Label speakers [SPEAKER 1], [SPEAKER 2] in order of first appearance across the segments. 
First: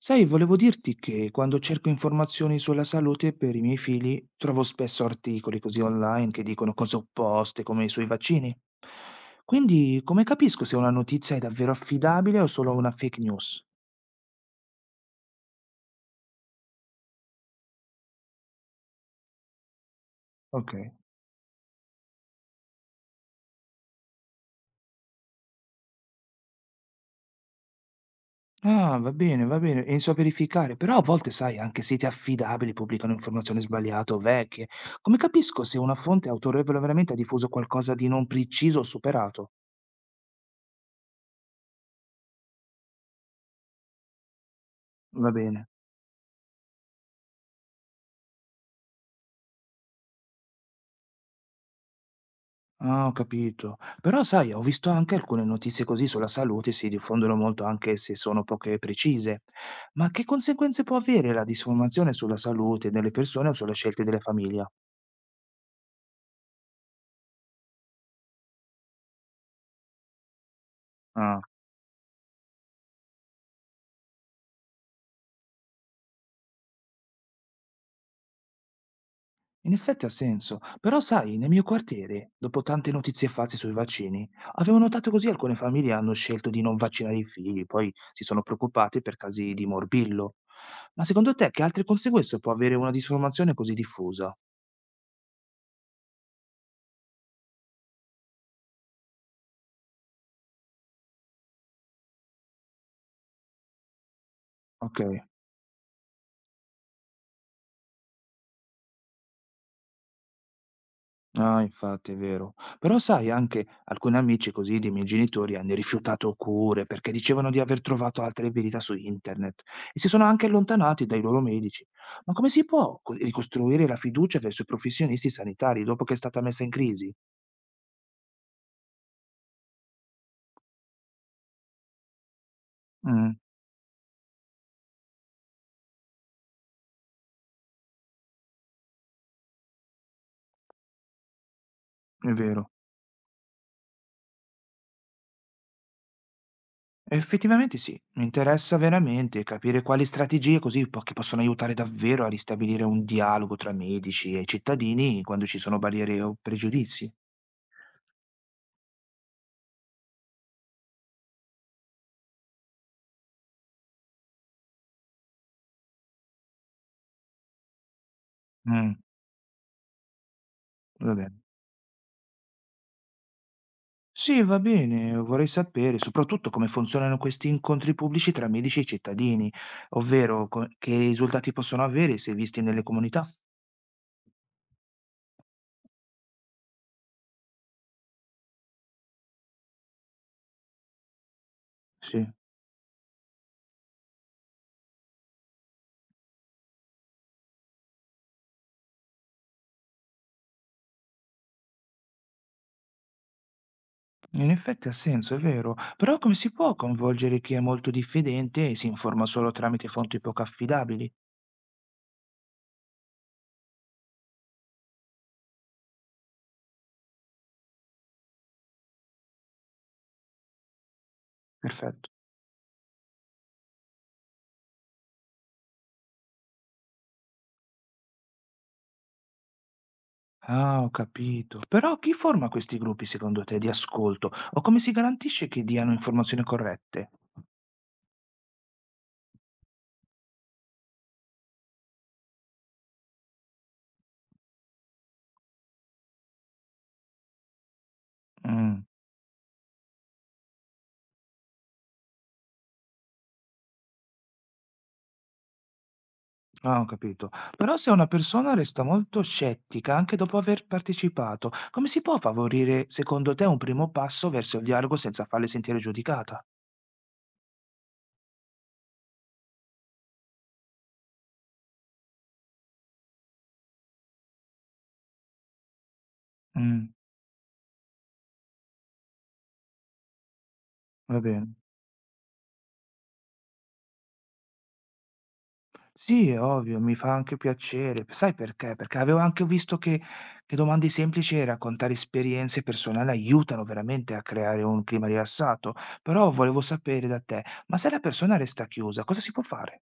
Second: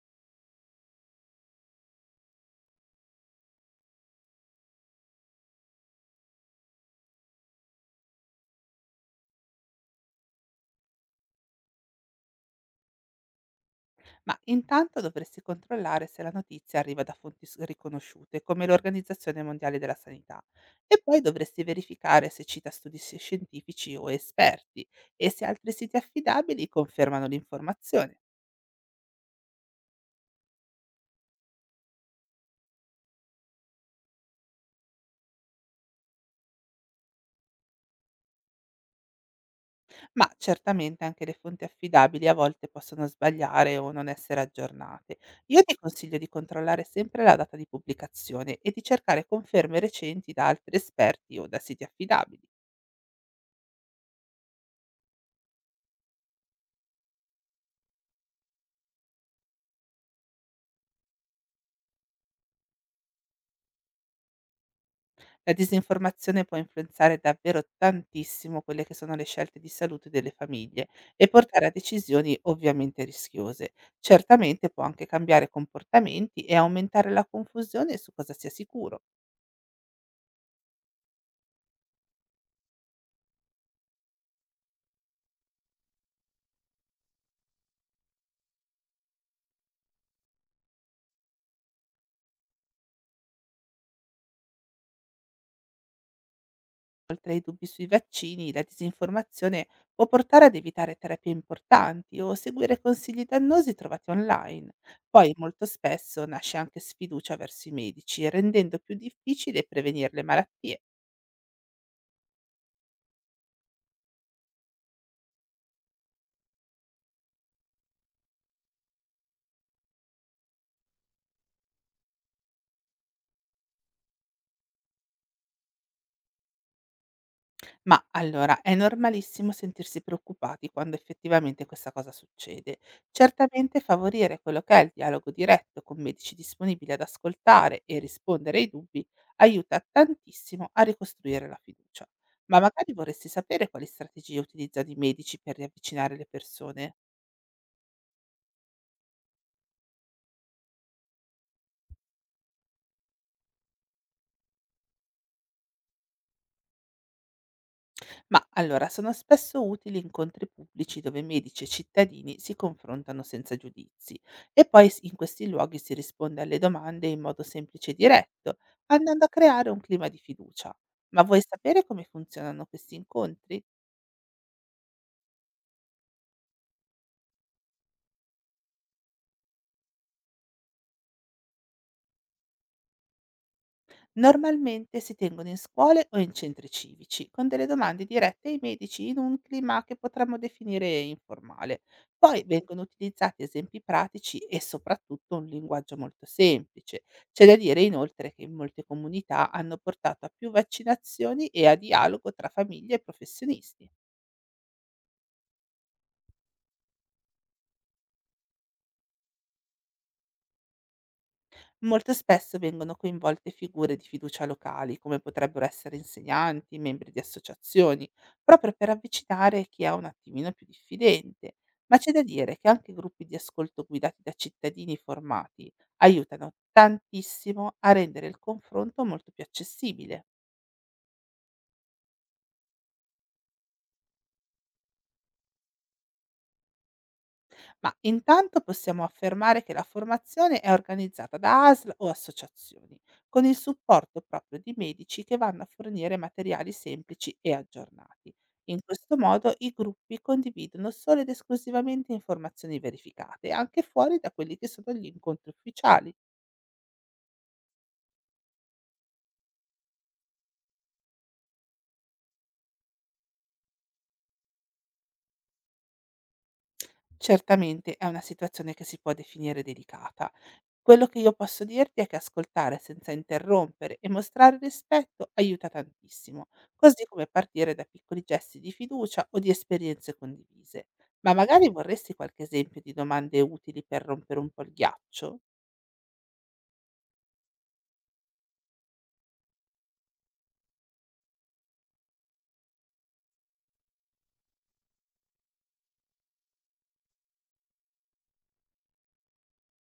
[SPEAKER 1] Sai, volevo dirti che quando cerco informazioni sulla salute per i miei figli, trovo spesso articoli così online che dicono cose opposte, come sui vaccini. Quindi, come capisco se una notizia è davvero affidabile o solo una fake news?
[SPEAKER 2] Ma intanto dovresti controllare se la notizia arriva da riconosciute, come l'Organizzazione Mondiale della Sanità,
[SPEAKER 1] Ok.
[SPEAKER 2] e poi dovresti verificare se cita scientifici o esperti e se altri siti affidabili confermano l'informazione.
[SPEAKER 1] Ah, va bene, e inizio a verificare, però a volte, sai, anche siti affidabili pubblicano informazioni sbagliate o vecchie. Come capisco se una fonte autorevole veramente ha diffuso qualcosa di non preciso o superato?
[SPEAKER 2] Ma certamente anche le fonti affidabili a volte possono sbagliare o non essere aggiornate.
[SPEAKER 1] Va
[SPEAKER 2] Io
[SPEAKER 1] bene.
[SPEAKER 2] ti consiglio di controllare sempre la data di pubblicazione e di cercare conferme recenti da altri esperti o da siti affidabili.
[SPEAKER 1] Ah, ho capito. Però sai, ho visto anche alcune notizie così sulla salute, si diffondono molto anche se sono poche precise. Ma che conseguenze può avere la disformazione sulla salute delle persone o sulle scelte delle famiglie?
[SPEAKER 2] La disinformazione può influenzare davvero tantissimo quelle che sono le scelte di salute delle famiglie e
[SPEAKER 1] Ah,
[SPEAKER 2] portare a decisioni ovviamente rischiose. Certamente può anche cambiare comportamenti e aumentare la confusione su cosa sia sicuro.
[SPEAKER 1] in effetti ha senso. Però sai, nel mio quartiere, dopo tante notizie false sui vaccini, avevo notato così alcune famiglie hanno scelto di non vaccinare i figli, poi si sono preoccupate per casi di morbillo. Ma secondo te che altre conseguenze può avere una disformazione così diffusa?
[SPEAKER 2] Oltre ai dubbi sui vaccini, la disinformazione può portare ad evitare terapie importanti o seguire consigli dannosi trovati online.
[SPEAKER 1] Ok.
[SPEAKER 2] Poi molto spesso nasce anche sfiducia verso i medici, rendendo più difficile prevenire le malattie.
[SPEAKER 1] Ah, infatti, è vero. Però sai, anche alcuni amici così dei miei genitori hanno rifiutato cure perché dicevano di aver trovato altre verità su internet e si sono anche allontanati dai loro medici. Ma come si può ricostruire la fiducia verso i professionisti sanitari dopo che è stata messa in crisi?
[SPEAKER 2] Ma allora, è normalissimo sentirsi preoccupati quando effettivamente questa cosa succede.
[SPEAKER 1] Mm,
[SPEAKER 2] Certamente favorire quello che è il dialogo diretto con medici disponibili ad ascoltare e rispondere ai dubbi aiuta tantissimo a ricostruire la fiducia.
[SPEAKER 1] è
[SPEAKER 2] Ma
[SPEAKER 1] vero.
[SPEAKER 2] magari vorresti sapere quali strategie utilizzano i medici per riavvicinare le persone?
[SPEAKER 1] Effettivamente sì, mi interessa veramente capire quali strategie così che possono aiutare davvero a ristabilire un dialogo tra medici e cittadini quando ci sono barriere o pregiudizi.
[SPEAKER 2] Ma allora, sono spesso utili incontri pubblici dove medici e cittadini si confrontano senza giudizi, e in questi luoghi si risponde alle domande in modo semplice e diretto,
[SPEAKER 1] Mm,
[SPEAKER 2] andando a creare un clima di fiducia.
[SPEAKER 1] va
[SPEAKER 2] Ma
[SPEAKER 1] bene.
[SPEAKER 2] vuoi sapere come funzionano questi incontri?
[SPEAKER 1] Sì, va bene, vorrei sapere soprattutto come funzionano questi incontri pubblici tra medici e cittadini, ovvero che risultati possono avere se visti nelle comunità.
[SPEAKER 2] Normalmente si tengono in scuole o in centri civici, con delle domande dirette ai medici in un clima che potremmo definire informale.
[SPEAKER 1] Sì,
[SPEAKER 2] Poi vengono utilizzati esempi pratici e soprattutto un linguaggio molto semplice. C'è da dire, inoltre, che in molte comunità hanno portato a più vaccinazioni e a dialogo tra famiglie e professionisti.
[SPEAKER 1] in effetti ha senso, è vero, però come si può coinvolgere chi è molto diffidente e si informa solo tramite fonti poco affidabili?
[SPEAKER 2] Molto spesso vengono coinvolte figure di fiducia locali, come potrebbero essere insegnanti, membri di associazioni, proprio per avvicinare chi è un attimino più diffidente. Ma c'è
[SPEAKER 1] Perfetto.
[SPEAKER 2] da dire che anche gruppi di ascolto guidati da cittadini formati aiutano tantissimo a rendere il confronto molto più accessibile.
[SPEAKER 1] Ah, ho capito. Però chi forma questi gruppi secondo te di ascolto o come si garantisce che diano informazioni corrette?
[SPEAKER 2] Ma intanto possiamo affermare che la formazione è organizzata da ASL o associazioni, con il supporto proprio di medici che vanno a fornire materiali semplici e aggiornati. In
[SPEAKER 1] Mm.
[SPEAKER 2] questo modo i gruppi condividono solo ed esclusivamente informazioni verificate, anche fuori da quelli che sono gli incontri ufficiali.
[SPEAKER 1] Ah, ho capito. Però se una persona resta molto scettica anche dopo aver partecipato, come si può favorire, secondo te, un primo passo verso il dialogo senza farle sentire giudicata?
[SPEAKER 2] Certamente è una situazione che si può definire delicata. Quello che io posso dirti è che ascoltare senza interrompere e mostrare rispetto aiuta tantissimo,
[SPEAKER 1] Mm,
[SPEAKER 2] così come partire da piccoli gesti di fiducia o di esperienze condivise.
[SPEAKER 1] va
[SPEAKER 2] Ma
[SPEAKER 1] bene.
[SPEAKER 2] magari vorresti qualche esempio di domande utili per rompere un po' il ghiaccio?
[SPEAKER 1] Sì, è ovvio, mi fa anche piacere. Sai perché? Perché avevo anche visto che, domande semplici e raccontare esperienze personali aiutano veramente a creare un clima rilassato. Però volevo sapere da te, ma se la persona resta chiusa, cosa si può fare?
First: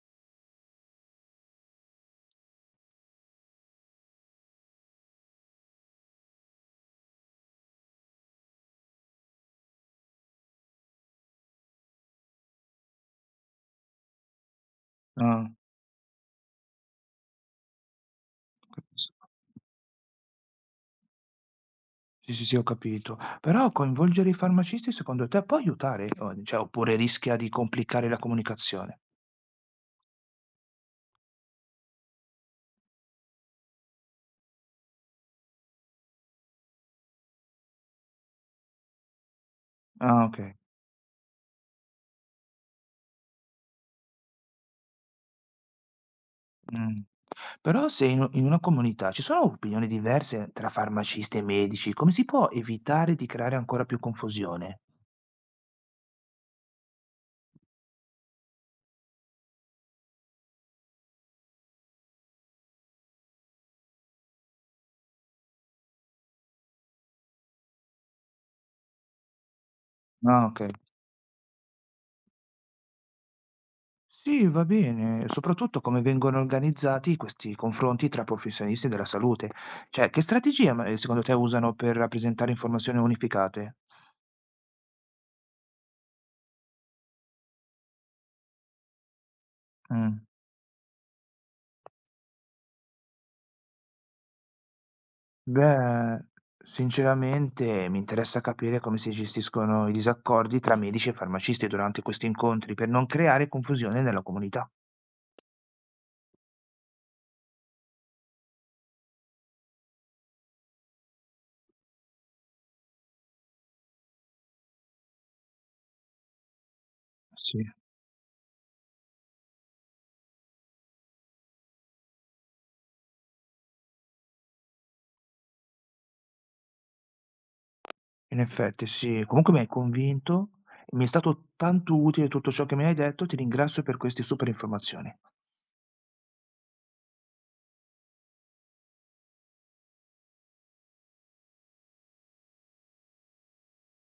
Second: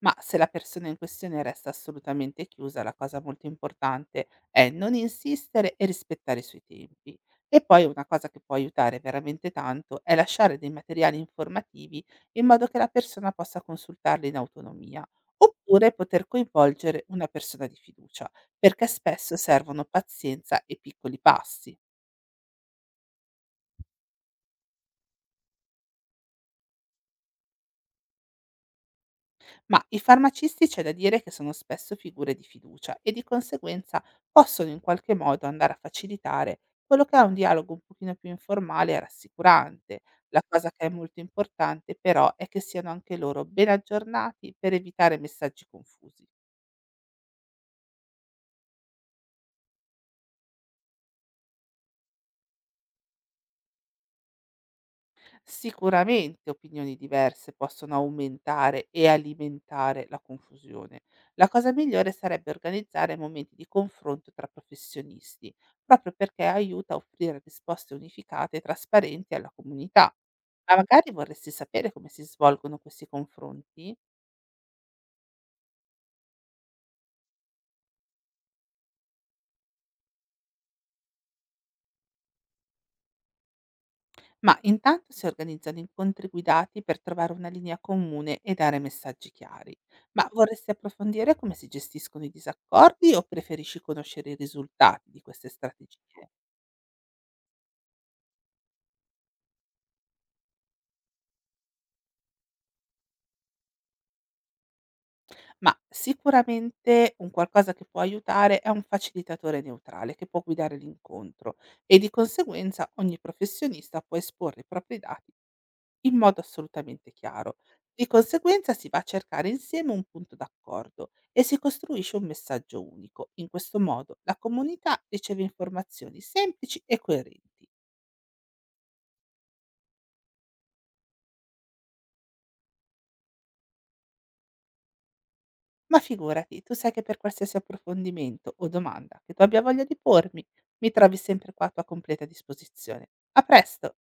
[SPEAKER 2] Ma se la persona in questione resta assolutamente chiusa, la cosa molto importante è non insistere e rispettare i suoi tempi. E poi una cosa che può aiutare veramente tanto è lasciare dei materiali informativi, in modo che la persona possa consultarli in autonomia,
[SPEAKER 1] Ah,
[SPEAKER 2] oppure poter coinvolgere una persona di fiducia, perché
[SPEAKER 1] capisco.
[SPEAKER 2] spesso servono pazienza e piccoli passi.
[SPEAKER 1] Sì, sì, sì, ho capito. Però coinvolgere i farmacisti secondo te può aiutare? O cioè, oppure rischia di complicare la comunicazione?
[SPEAKER 2] Ma i farmacisti, c'è da dire che sono spesso figure di fiducia e, di conseguenza, possono in qualche modo andare a facilitare quello che è un dialogo un pochino più informale e rassicurante.
[SPEAKER 1] Ah,
[SPEAKER 2] La
[SPEAKER 1] okay.
[SPEAKER 2] cosa che è molto importante, però, è che siano anche loro ben aggiornati per evitare messaggi confusi.
[SPEAKER 1] Mh. Però se in una comunità ci sono opinioni diverse tra farmacisti e medici, come si può evitare di creare ancora più confusione?
[SPEAKER 2] Sicuramente opinioni diverse possono aumentare e alimentare la confusione. La cosa migliore sarebbe organizzare momenti di confronto tra professionisti, proprio perché aiuta a offrire risposte unificate e trasparenti alla comunità.
[SPEAKER 1] Ah, okay.
[SPEAKER 2] Ma magari vorresti sapere come si svolgono questi confronti?
[SPEAKER 1] Sì, va bene, soprattutto come vengono organizzati questi confronti tra professionisti della salute. Cioè, che strategie secondo te usano per rappresentare informazioni unificate?
[SPEAKER 2] Ma intanto si organizzano incontri guidati per trovare una linea comune e dare messaggi chiari.
[SPEAKER 1] Mh.
[SPEAKER 2] Ma vorresti approfondire come si gestiscono i disaccordi o preferisci conoscere i risultati di queste
[SPEAKER 1] Beh,
[SPEAKER 2] strategie?
[SPEAKER 1] sinceramente mi interessa capire come si gestiscono i disaccordi tra medici e farmacisti durante questi incontri per non creare confusione nella comunità.
[SPEAKER 2] Ma sicuramente un qualcosa che può aiutare è un facilitatore neutrale che può guidare l'incontro, e di conseguenza ogni professionista può esporre i propri dati in modo assolutamente chiaro.
[SPEAKER 1] Sì,
[SPEAKER 2] Di conseguenza si va a cercare insieme un punto d'accordo e si costruisce un messaggio unico. In questo modo la comunità riceve informazioni semplici e coerenti.
[SPEAKER 1] in effetti sì. Comunque mi hai convinto, mi è stato tanto utile tutto ciò che mi hai detto, ti ringrazio per queste super informazioni.
[SPEAKER 2] Ma figurati, tu sai che per qualsiasi approfondimento o domanda che tu abbia voglia di pormi, mi trovi sempre qua a tua completa disposizione. A presto!